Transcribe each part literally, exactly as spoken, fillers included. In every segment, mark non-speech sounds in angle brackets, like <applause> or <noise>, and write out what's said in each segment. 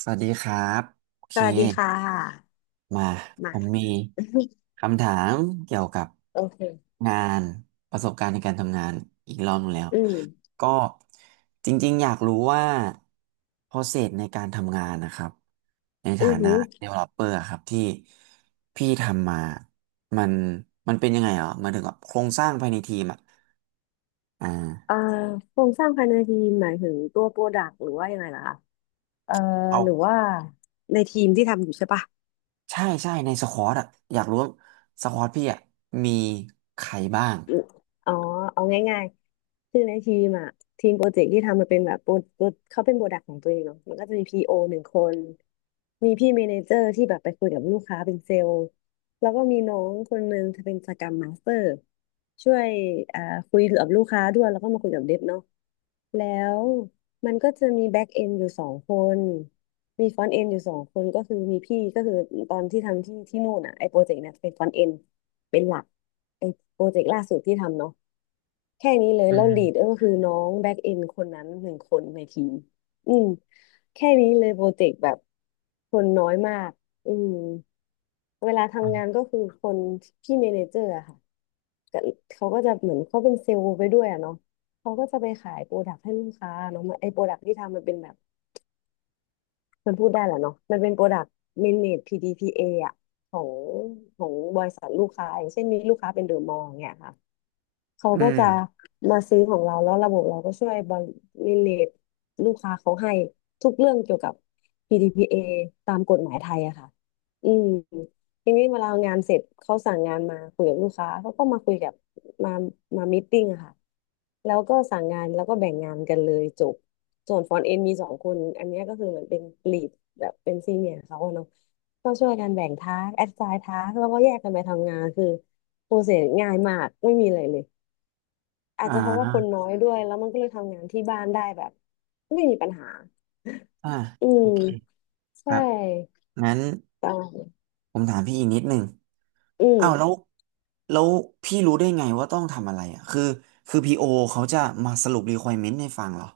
สวัสดีครับโอเคสวัสดีค่ะมาผมา <laughs> มมีคำถามเกี่ยวกับโอเคงานประสบการณ์ในการทำงานอีกรอบหนึงแล้วอืมก็จริงๆอยากรู้ว่า process ในการทำงานนะครับในอืฐาอนะ หือ developer อะครับที่พี่ทำมามันมันเป็นยังไงเหรอหมายถึงว่าโครงสร้างภายในทีมอ่ะอ่าเอ่อโครงสร้างภายในทีมหมายถึงตัวโปรดักต์หรือว่ายังไงล่ะคะเอ่อเอาหรือว่าในทีมที่ทำอยู่ใช่ปะ ใช่ใช่ในสควอตอ่ะอยากรู้ว่าสควอตพี่อ่ะมีใครบ้างอมอ๋อเอาง่ายๆคือในทีมอะทีมโปรเจกต์ที่ทำมันเป็นแบบโปรโปรเขาเป็นโปรดักต์ของตัวเองเนาะมันก็จะมีพีโอหนึ่งคนมีพี่เมเนเจอร์ที่แบบไปคุยกับลูกค้าเป็นเซลล์แล้วก็มีน้องคนนึงเธอเป็นสกร u มมาสเตอร์ช่วยอ่าคุยกับลูกค้าด้วยแล้วก็มาคุยกับเดฟเนาะแล้วมันก็จะมีแบ็กเอนอยู่สองคนมีฟรอนต์เอนอยู่สองคนก็คือมีพี่ก็คือตอนที่ทำที่ที่นู่นอ่ะไอ้โปรเจกต์เนี่ยเป็นฟรอนต์เอนเป็นหลัก ไอ้โปรเจกต์ล่าสุดที่ทำเนาะแค่นี้เลยอืแล้วลีม ดก็คือน้องแบ็กเอนคนนั้นหนึ่งคนในทีมอืมแค่นี้เลยโปรเจกต์แบบคนน้อยมากอืมเวลาทำงานก็คือคนพี่เมเนเจอร์อะค่ะก็เขาก็จะเหมือนเขาเป็นเซลล์ไปด้วยอะเนาะเขาก็จะไปขายโปรดักต์ให้ลูกค้าเนาะมันไอ้โปรดักต์ที่ทำมันเป็นแบบมันพูดได้แหละเนาะมันเป็นโปรดักต์เมเนจ พี ดี พี เอ ออะของของบริษัทลูกค้าอย่างเช่นมีลูกค้าเป็นเดอะมอลล์เนี่ยค่ะ เขาอืก็มจะมาซื้อของเราแล้วระบบเราก็ช่วยบริเลตลูกค้าเขาให้ทุกเรื่องเกี่ยวกับ พี ดี พี เอ ตามกฎหมายไทยอะค่ะอืมทีนี้เวลางานเสร็จเขาสั่งงานมาคุยกับลูกค้าเขาก็มาคุยกับมามามีตติ้งอะค่ะแล้วก็สั่งงานแล้วก็แบ่งงานกันเลยจบส่วนฟรอนต์เอ็นมีสองคนอันเนี้ยก็คือเหมือนเป็นลีดแบบเป็นซีเนียร์เขาอะเนาะก็ช่วยกันแบ่งทาสแอสไซน์ทาสแล้วก็แยกกันไปทำงานคือโปรเซสง่ายมากไม่มีอะไรเลย อาอ่จจะเพราะว่าคนน้าอยด้วยแล้วมันก็เลยทำงานที่บ้านได้แบบไม่มีปัญหา อ่าอืโอมเคคใช่รับงั้นประมาณผมถามพี่อีกนิดหนึ่งอืมอ้าวแล้วแล้วพี่รู้ได้ไงว่าต้องทำอะไรอ่ะคือคือพีโอเขาจะมาสรุป requirement ให้ฟังเหรอ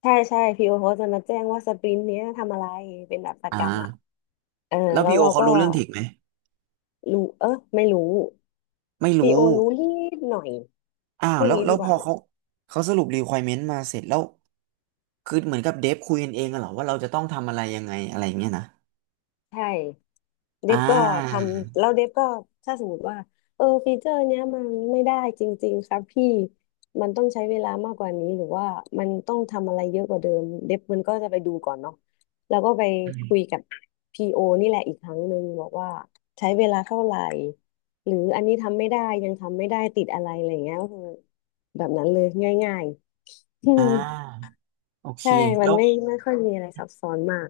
ใช่ใช่พีโอเขาจะมาแจ้งว่าสปรินต์เนี้ยทำอะไรเป็นแบบประอ่จำอ่ะ าเออแล้วแล้วพีโอเราเขาก็รู้เรื่องเทคไหมรู้เออไม่รู้ไม่พีโอรู้รู้นิดหน่อยอ้าวพูดแล้วงี้แล้ดีวกพว่าอเขาเขาสรุป requirement มาเสร็จแล้วคือเหมือนกับเดฟคุยกันเองกันเหรอว่าเราจะต้องทำอะไรยังไงอะไรอย่างเงี้ยนะใช่ เดอ่ฟก็ทาำแล้วเดฟก็ถ้าสมมติว่าเออฟีเจอร์เนี้ยมันไม่ได้จริงๆครับพี่มันต้องใช้เวลามากกว่านี้หรือว่ามันต้องทำอะไรเยอะกว่าเดิมเดฟมันก็จะไปดูก่อนเนาะแล้วก็ไปคุยกับพีโอนี่แหละอีกครั้งหนึ่งบอกว่าใช้เวลาเท่าไหร่หรืออันนี้ทำไม่ได้ยังทำไม่ได้ติดอะไรอะไรอย่างเงี้ยก็คือแบบนั้นเลยง่ายๆ <laughs> อือ่มาโอเคใช่มัแล้นว ไม่ไม่ค่อยมีอะไรซับซ้อนมาก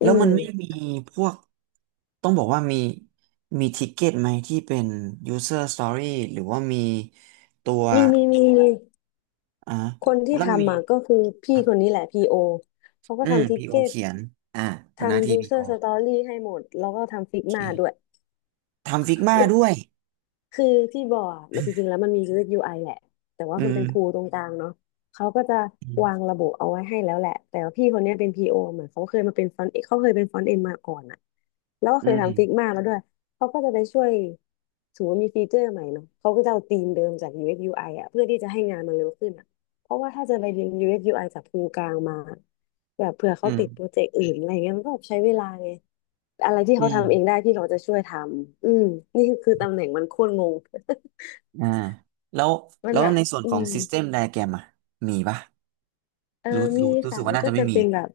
อืแล้วมมันไม่มีพวกต้องบอกว่ามีมีทิกเก็ตไหมที่เป็น user story หรือว่ามีตัวมีมีมีมี อ่าคนที่แล้วมีทำอ่ะก็คือคพี่รับคนนี้แหละพีโอเขาก็อืม ทำทิก พี โอ เก็ตเขียนอ่าเป็นหน้าทำที่ ยูเซอ พี โอ ร์สโอตอรี่ให้หมดแล้วก็ทำฟิกโอเมาด้วย คทำฟิกมาด้วยคือที่บ่ออะมันจริงๆแล้วมันมียูเลอก ยู ไอ แหละแต่ว่าอืมันมเป็นพูลตรงกลางเนาะเขาก็จะอืวางมระบบเอาไว้ให้แล้วแหละแต่ว่าพี่คนเนี้ยเป็น พี โอ เหมือนเขาเคยมาเป็นฟรอนต์เขาเคยเป็นฟรอนต์เอ็นมาก่อนอะแล้วก็อืเคยมทำฟิกมาแล้วด้วยเขาก็จะไปช่วยสมมติว่ามีฟีเจอร์ใหม่เนาะเขาก็จะเอาธีมเดิมจาก ยู เอ็กซ์ ยู ไอ อกซ์ยูไออะเพื่อที่จะให้งานมันเร็วขึ้นอะเพราะว่าถ้าจะไปเรียน ยู เอ็กซ์ ยู ไอ จากพูลกลางมาแบบเผื่ออืเขามติดโปรเจกต์อื่นอะไรเงี้ยมันก็แบบใช้เวลาไง อะไรที่อืเขาทำเองมได้พี่เขาจะช่วยทำ อืม นี่คือตำแหน่งมันโคตรงง อ่าแล้ว <laughs> มันแล้วแบบ ในส่วนอืของ ม System Diagram อ่ะมีปะเออรู้มีรู้รู้สึค่ะกว่ามันน่าก็จะไม่จะมีเป็นแบบ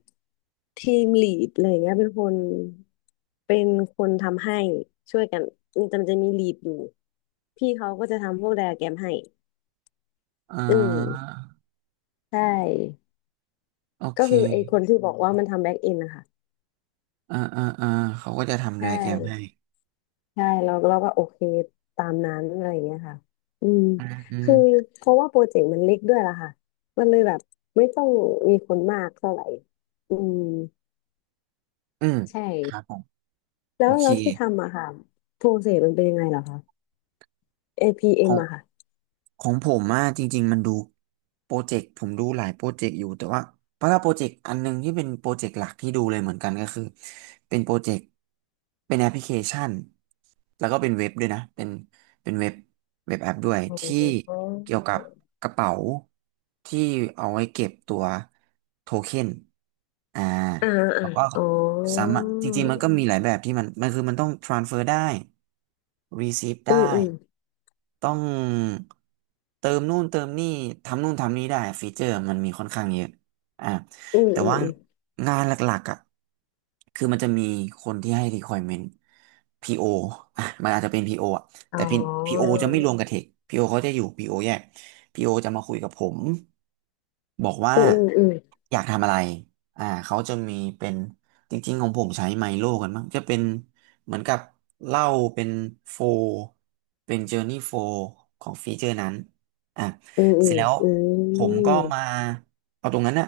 ทีมลีดอะไรอย่างเงี้ยเป็นคน เป็นคนทำให้ช่วยกัน มันจะมันจะมีลีดอยู่ พี่เขาก็จะทำพวกไดอะแกรมให้ อ่อืามใช่ โอเคก็คือไอ้คนที่บอกว่ามันทำแบ็กเอนนะคะอ่าอ่าอ่าเขาก็จะทำ ใช่ Diagram ให้ใช่เราเราก็โอเคตามนั้นอะไรอย่างเงี้ยค่ะอืมอืม คือเพราะว่าโปรเจกต์มันเล็กด้วยล่ะค่ะ มันเลยแบบไม่ต้องมีคนมากเท่าไหร่อืมอืมใช่ครับผมแล้โอวเคแล้วที่ทำอะค่ะโปรเซสมันเป็นยังไงเหรอคะ เอ พี เอ็ม อพีเอ็ขอมง อะค่ะของผมอะจริงๆมันดูโปรเจกต์ผมดูหลายโปรเจกต์อยู่แต่ว่าเพราะถ้าโปรเจกต์อันหนึงที่เป็นโปรเจกต์หลักที่ดูเลยเหมือนกันก็คือเป็นโปรเจกต์เป็นแอปพลิเคชันแล้วก็เป็นเว็บด้วยนะเป็นเป็นเว็บเว็บแอปด้วยที่อ๋อเกี่ยวกับกระเป๋าที่เอาไว้เก็บตัวโทเค็นอ่าอ่าแล้อ่าวก็อ๋อสามารถจริงๆมันก็มีหลายแบบที่มันมันคือมันต้อง transfer ได้ receive อืมได้ อืมต้องเติมนู่นเติมนี่ทำนู่นทำนี่ได้ฟีเจอร์มันมีค่อนข้างเยอะอ่ะอืมแต่อืมว่าอืมงานหลักๆอ่ะคือมันจะมีคนที่ให้ requirement พี โอ ออ่ะมันอาจจะเป็น PO ออ่ะอ๋แต่ พี โอ อจะไม่รวมกับเทค PO เขาจะอยู่ พี โอ แยก พี โอ จะมาคุยกับผมบอกว่าอืมอืมอืมอยากทำอะไรอ่าเขาจะมีเป็น จริงๆของผมใช้ไมโลกันมั้งจะเป็นเหมือนกับเหล้าเป็นโฟร์เป็นเจอร์นี่โฟร์ของฟีเจอร์นั้นอ่ะอืมอืเสร็จมแล้วอืผมมก็มามเอาตรงนั้นอะ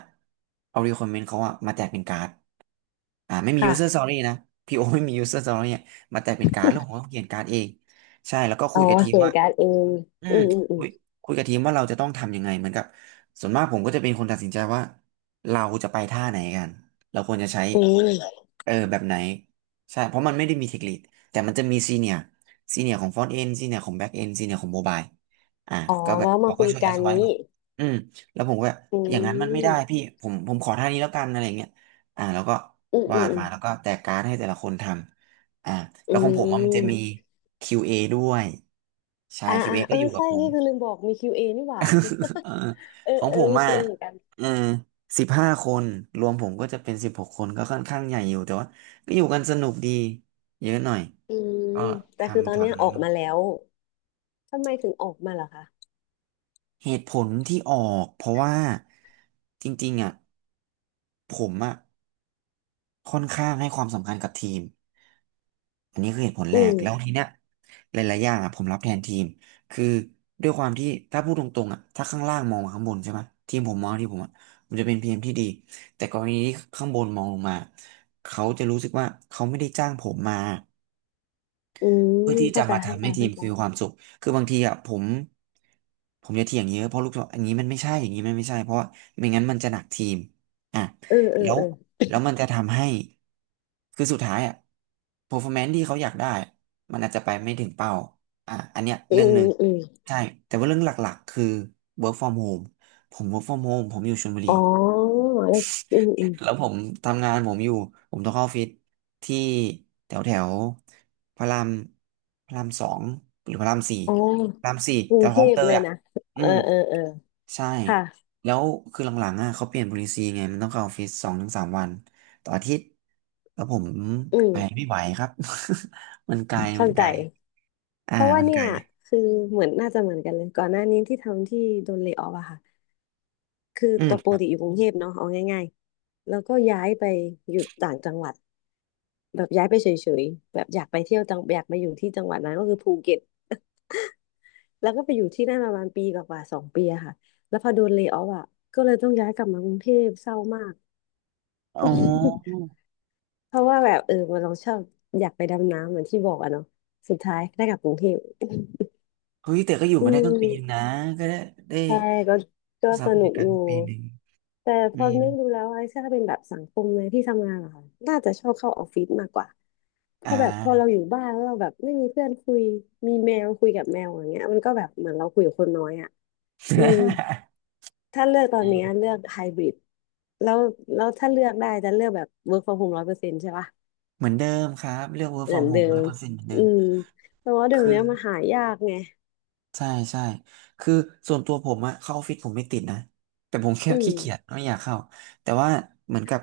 เอา requirement เขาอะมาแจกเป็นการ์ด อ่าไม่มี ค่ะ user story นะพีโอไม่มี user story เนี่ยมาแต่เป็นการ์ดแล้วผมก็เขียนการ์ดเองใช่แล้วก็อ๋คุอยกับทีมเขียว่าการดเองอือืมมอืมอืคุยมคุยกับทีมว่าเราจะต้องทำยังไงเหมือนกับส่วนมากผมก็จะเป็นคนตัดสินใจว่าเราจะไปท่าไหนกันเราควรจะใช้อืม เออแบบไหนใช่เพราะมันไม่ได้มีเทคนิคแต่มันจะมีซีเนียร์ซีเนียร์ของฟอนต์เอนซีเนียร์ของแบ็กเอนซีเนียร์ของโมบายอ่าอ๋อก็แบบแล้วมาเขาก็คุยช่วยแอกัดนไว้แบนี้บอืมแล้วผมก็แบบอือย่างนั้นมันไม่ได้มพี่ผมผมขอท่านี้แล้วกันอะไรเงี้ยอ่าแล้วก็ อืมวาอืมดอืมมาแล้วก็แจกการ์ดให้แต่ละคนทำ อ่าอืแล้วของผมว่ามันจะมี ม คิว เอ ด้วย ใช่ อ่าอ่า คิว เอ เอก็ออยู่กับใช่ผม นี่คือลืมบอกมี คิว เอ นี่หว่า <laughs> เออ <laughs> เออของเออผมมี อ่ะ คิว เอ เอเหมือนกันเออสิบห้าคนรวมผมก็จะเป็นสิบหกคนก็ค่อนข้างใหญ่อยู่แต่ว่าก็อยู่กันสนุกดีเยอะหน่อย อืมก็ทแต่คือตอำนเนี้ทำยอันอนั้อนกมาแล้วทำไมถึงออกมาเหรอคะเหตุผลที่ออกเพราะว่าจริงๆอ่ะผมอ่ะ ค่อนข้างให้ความสำคัญกับทีมอันนี้คือเหตุผลแรอืกแล้วมทีเนี้ยหลายๆอย่างอ่ะผมรับแทนทีมคือด้วยความที่ถ้าพูดตรงๆอ่ะถ้าข้างล่างมองมาข้างบนใช่ไหมทีมผมมองที่ผมอ่ะมันจะเป็นพีเอ็มที่ดีแต่กรณีที่ข้างบนมองลงมาเขาจะรู้สึกว่าเขาไม่ได้จ้างผมมา อืเพื่อมที่จะเข้าใจมาเข้าทำใจให้ทีมเข้าใจคือความสุข คือบางทีอ่ะผมผมจะเถียงเยอะเพราะลูกทีมอันนี้มันไม่ใช่อย่างนี้มันไม่ใช่เพราะว่าไม่งั้นมันจะหนักทีมอ่ะเออเออแล้วเออแล้วมันจะทำให้คือสุดท้ายอ่ะ performance ที่เขาอยากได้มันอาจจะไปไม่ถึงเป้าอ่ะอันเนี้ยอืเรื่องมหนึ่งอืมอืมใช่แต่ว่าเรื่องหลักๆคือ work from home ผม work from home ผมอยู่ชลบุรี อ๋อแล้วอืมอืมแล้วผมทำงานผมอยู่ผมต้องเข้าออฟฟิศที่แถวแถวพระรามพระรามสองหรือพระรามสี่อ๋อพระรามสี่กรุแถงวเทคลองพเตเลยยอ่ะนะอืเออมเออเออใช่ค่ะแล้วคือหลังๆอ่ะเขาเปลี่ยน policy ไงมันต้องเข้าออฟฟิศสองถึงสามวันต่ออาทิตย์แล้วผมอืไปมไม่ไหวครับ <laughs> มันไกลมัเข้านไกใจ ลอ่าเพราะว่ามันเนี่ไกลยคือเหมือนน่าจะเหมือนกันเลยก่อนหน้านี้ที่ทำที่โดนเลย์ออฟอะค่ะ คืออืมตัวปคกรับติอยู่กรุงเทพเนาะเอาง่ายๆแล้วก็ย้ายไปอยู่ต่างจังหวัดแบบย้ายไปเฉยๆแบบอยากไปเที่ยวจังอยากมาอยู่ที่จังหวัดนั้นก็คือภูเก็ตแล้วก็ไปอยู่ที่นั่นประมาณปีกว่าๆสองปีอะค่ะแล้วพอโดนเล y o อ f อะก็เลยต้องย้ายกลับมากรุงเทพเศร้ามาก อ๋อ <laughs> เพราะว่าแบบเออเราชอบอยากไปดำน้ำเหมือนที่บอกอะเนาะสุดท้ายได้กลับกรุงเทพเฮ้ยแต่ก็อยู่อืมาได้ตั้งปีนึงม นะก็ได้ได้ใช่ก็ก็ทราสบรรนุกยากาอศยู่ตั้งปีหนึ่งแต่พอือมนึกดูแล้วไอ้ถ้าเป็นแบบสังคมในที่ทำงานเหรอคะน่าจะชอบเข้าออฟฟิศมากกว่าเพอ่า ราะแบบพอเราอยู่บ้านแล้วเราแบบไม่มีเพื่อนคุยมีแมวคุยกับแมวอย่างเงี้ยมันก็แบบเหมือนเราคุยกับคนน้อยอ่ะอืม <laughs> ถ้าเลือกตอนเนี้ยเลือกไฮบริดแล้วแล้วถ้าเลือกได้จะเลือกแบบ work from home ร้อยเปอร์เซ็นต์ใช่ปะเหมือนเดิมครับเรื่อง work เหมือ from นเดิ home ร้อยมเปอร์เซ็นต์เหมือนเดิอืมมแต่ว่าเดี๋ยวคืเนี้อยมาหายากไงใช่ใช่คือส่วนตัวผมอะเข้าออฟฟิศผมไม่ติดนะแต่ผมแค่อืมขี้เกียจไม่อยากเข้าแต่ว่าเหมือนกับ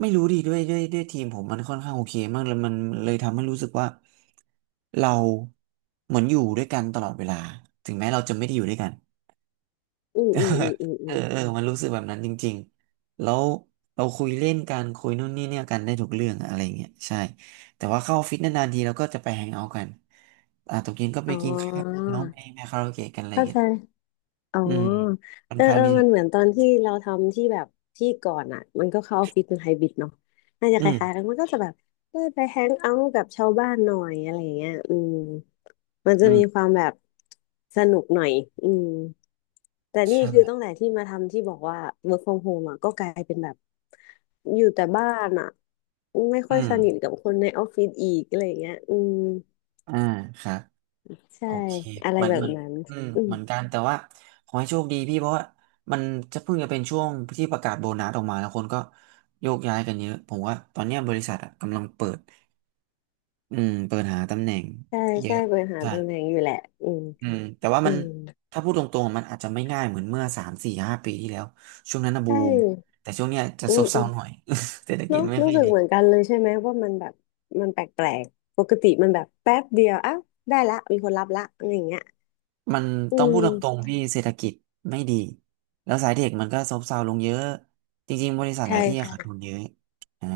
ไม่รู้ดิด้วยด้วยด้วยทีมผมมันค่อนข้างโอเคมากเลยมันเลยทำให้รู้สึกว่าเราเหมือนอยู่ด้วยกันตลอดเวลาถึงแม้เราจะไม่ได้อยู่ด้วยกัน อืมอืมอืมอืมอืเออมเออมันรู้สึกแบบนั้นจริงๆแล้วเราคุยเล่นกันคุยนู่นนี่เนี่ยกันได้ทุกเรื่องอะอะไรเงี้ยใช่ แต่ว่าเข้าออฟฟิศนานๆทีเราก็จะไปแฮงเอาท์กันอ่าตกเย็นก็ไปอ๋กินข้าวอร้องเพลงไปคาราโอเกะกันอะไรเข้าเงี้ใจ ยอ๋ออืมค่อเอนอข้างเออที่มันเหมือนตอนที่เราทำที่แบบที่ก่อนอ่ะมันก็เข้าออฟฟิศเป็นไฮบริดเนาะน่าจะอืคมล้ายๆกันมันก็จะแบบได้ไปแฮงเอาท์กับชาวบ้านหน่อยอะไรอย่างเงี้ยอืมมันจะอืมีคมวามแบบสนุกหน่อยอืมแต่นี่ใช่คือตั้งแต่ที่มาทำที่บอกว่า work from home อ่ะก็กลายเป็นแบบอยู่แต่บ้านอ่ะไม่ค่อยอืมสนิทกับคนในออฟฟิศอีกอะไรอย่างเงี้ยอืมอ่าครับใช่โอเคอะไรเหมือนแบเหบมือนนั้นอืมอืมเหมือนกันแต่ว่าขอให้โชคดีพี่เพราะว่ามันจะเพิ่งจะเป็นช่วงที่ประกาศโบนัสออกมาแล้วคนก็โยกย้ายกันเยอะผมว่าตอนเนี้ยบริษัทอะกำลังเปิด อืมเปิดหาตำแหน่งใช่เยใช่อะบริหารใช่ตำแหน่งอยู่แหละอืมอืมแต่ว่าอืมันม ถ้าพูดตรงๆมันอาจจะไม่ง่ายเหมือนเมื่อสามสี่ห้าปีที่แล้วช่วงนั้นนะบูใช่มแต่ช่วงเนี้ยจะอืซมบอืเซามหน่อย <laughs> เศรษฐเนกิจอะไม่รู้ค่อยสึกดีเหมือนกันเลยใช่ไหมว่ามันแบบมันแปลกๆปกติมันแบบแป๊บเดียวอ้าวได้ละมีคนรับละอะไรอย่างเงี้ยมันอืต้องพูดมตรงๆพี่เศรษฐกิจไม่ดีแล้วสายเทคมันก็ซบเซาลงเยอะจริงๆบริษัทหใช่ลายที่อะขาดทุใช่นเยอะอ่า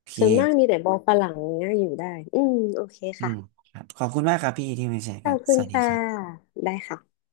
โอเคส่วนมากมีแต่บอลฝรั่งเงี้ยอยู่ได้ อืมโอเคอืค่ะมครับขอบคุณมากครับพี่ที่มาแชร์ขกัอนบคุสณวัสดีค่ะ ครับได้ค่ะ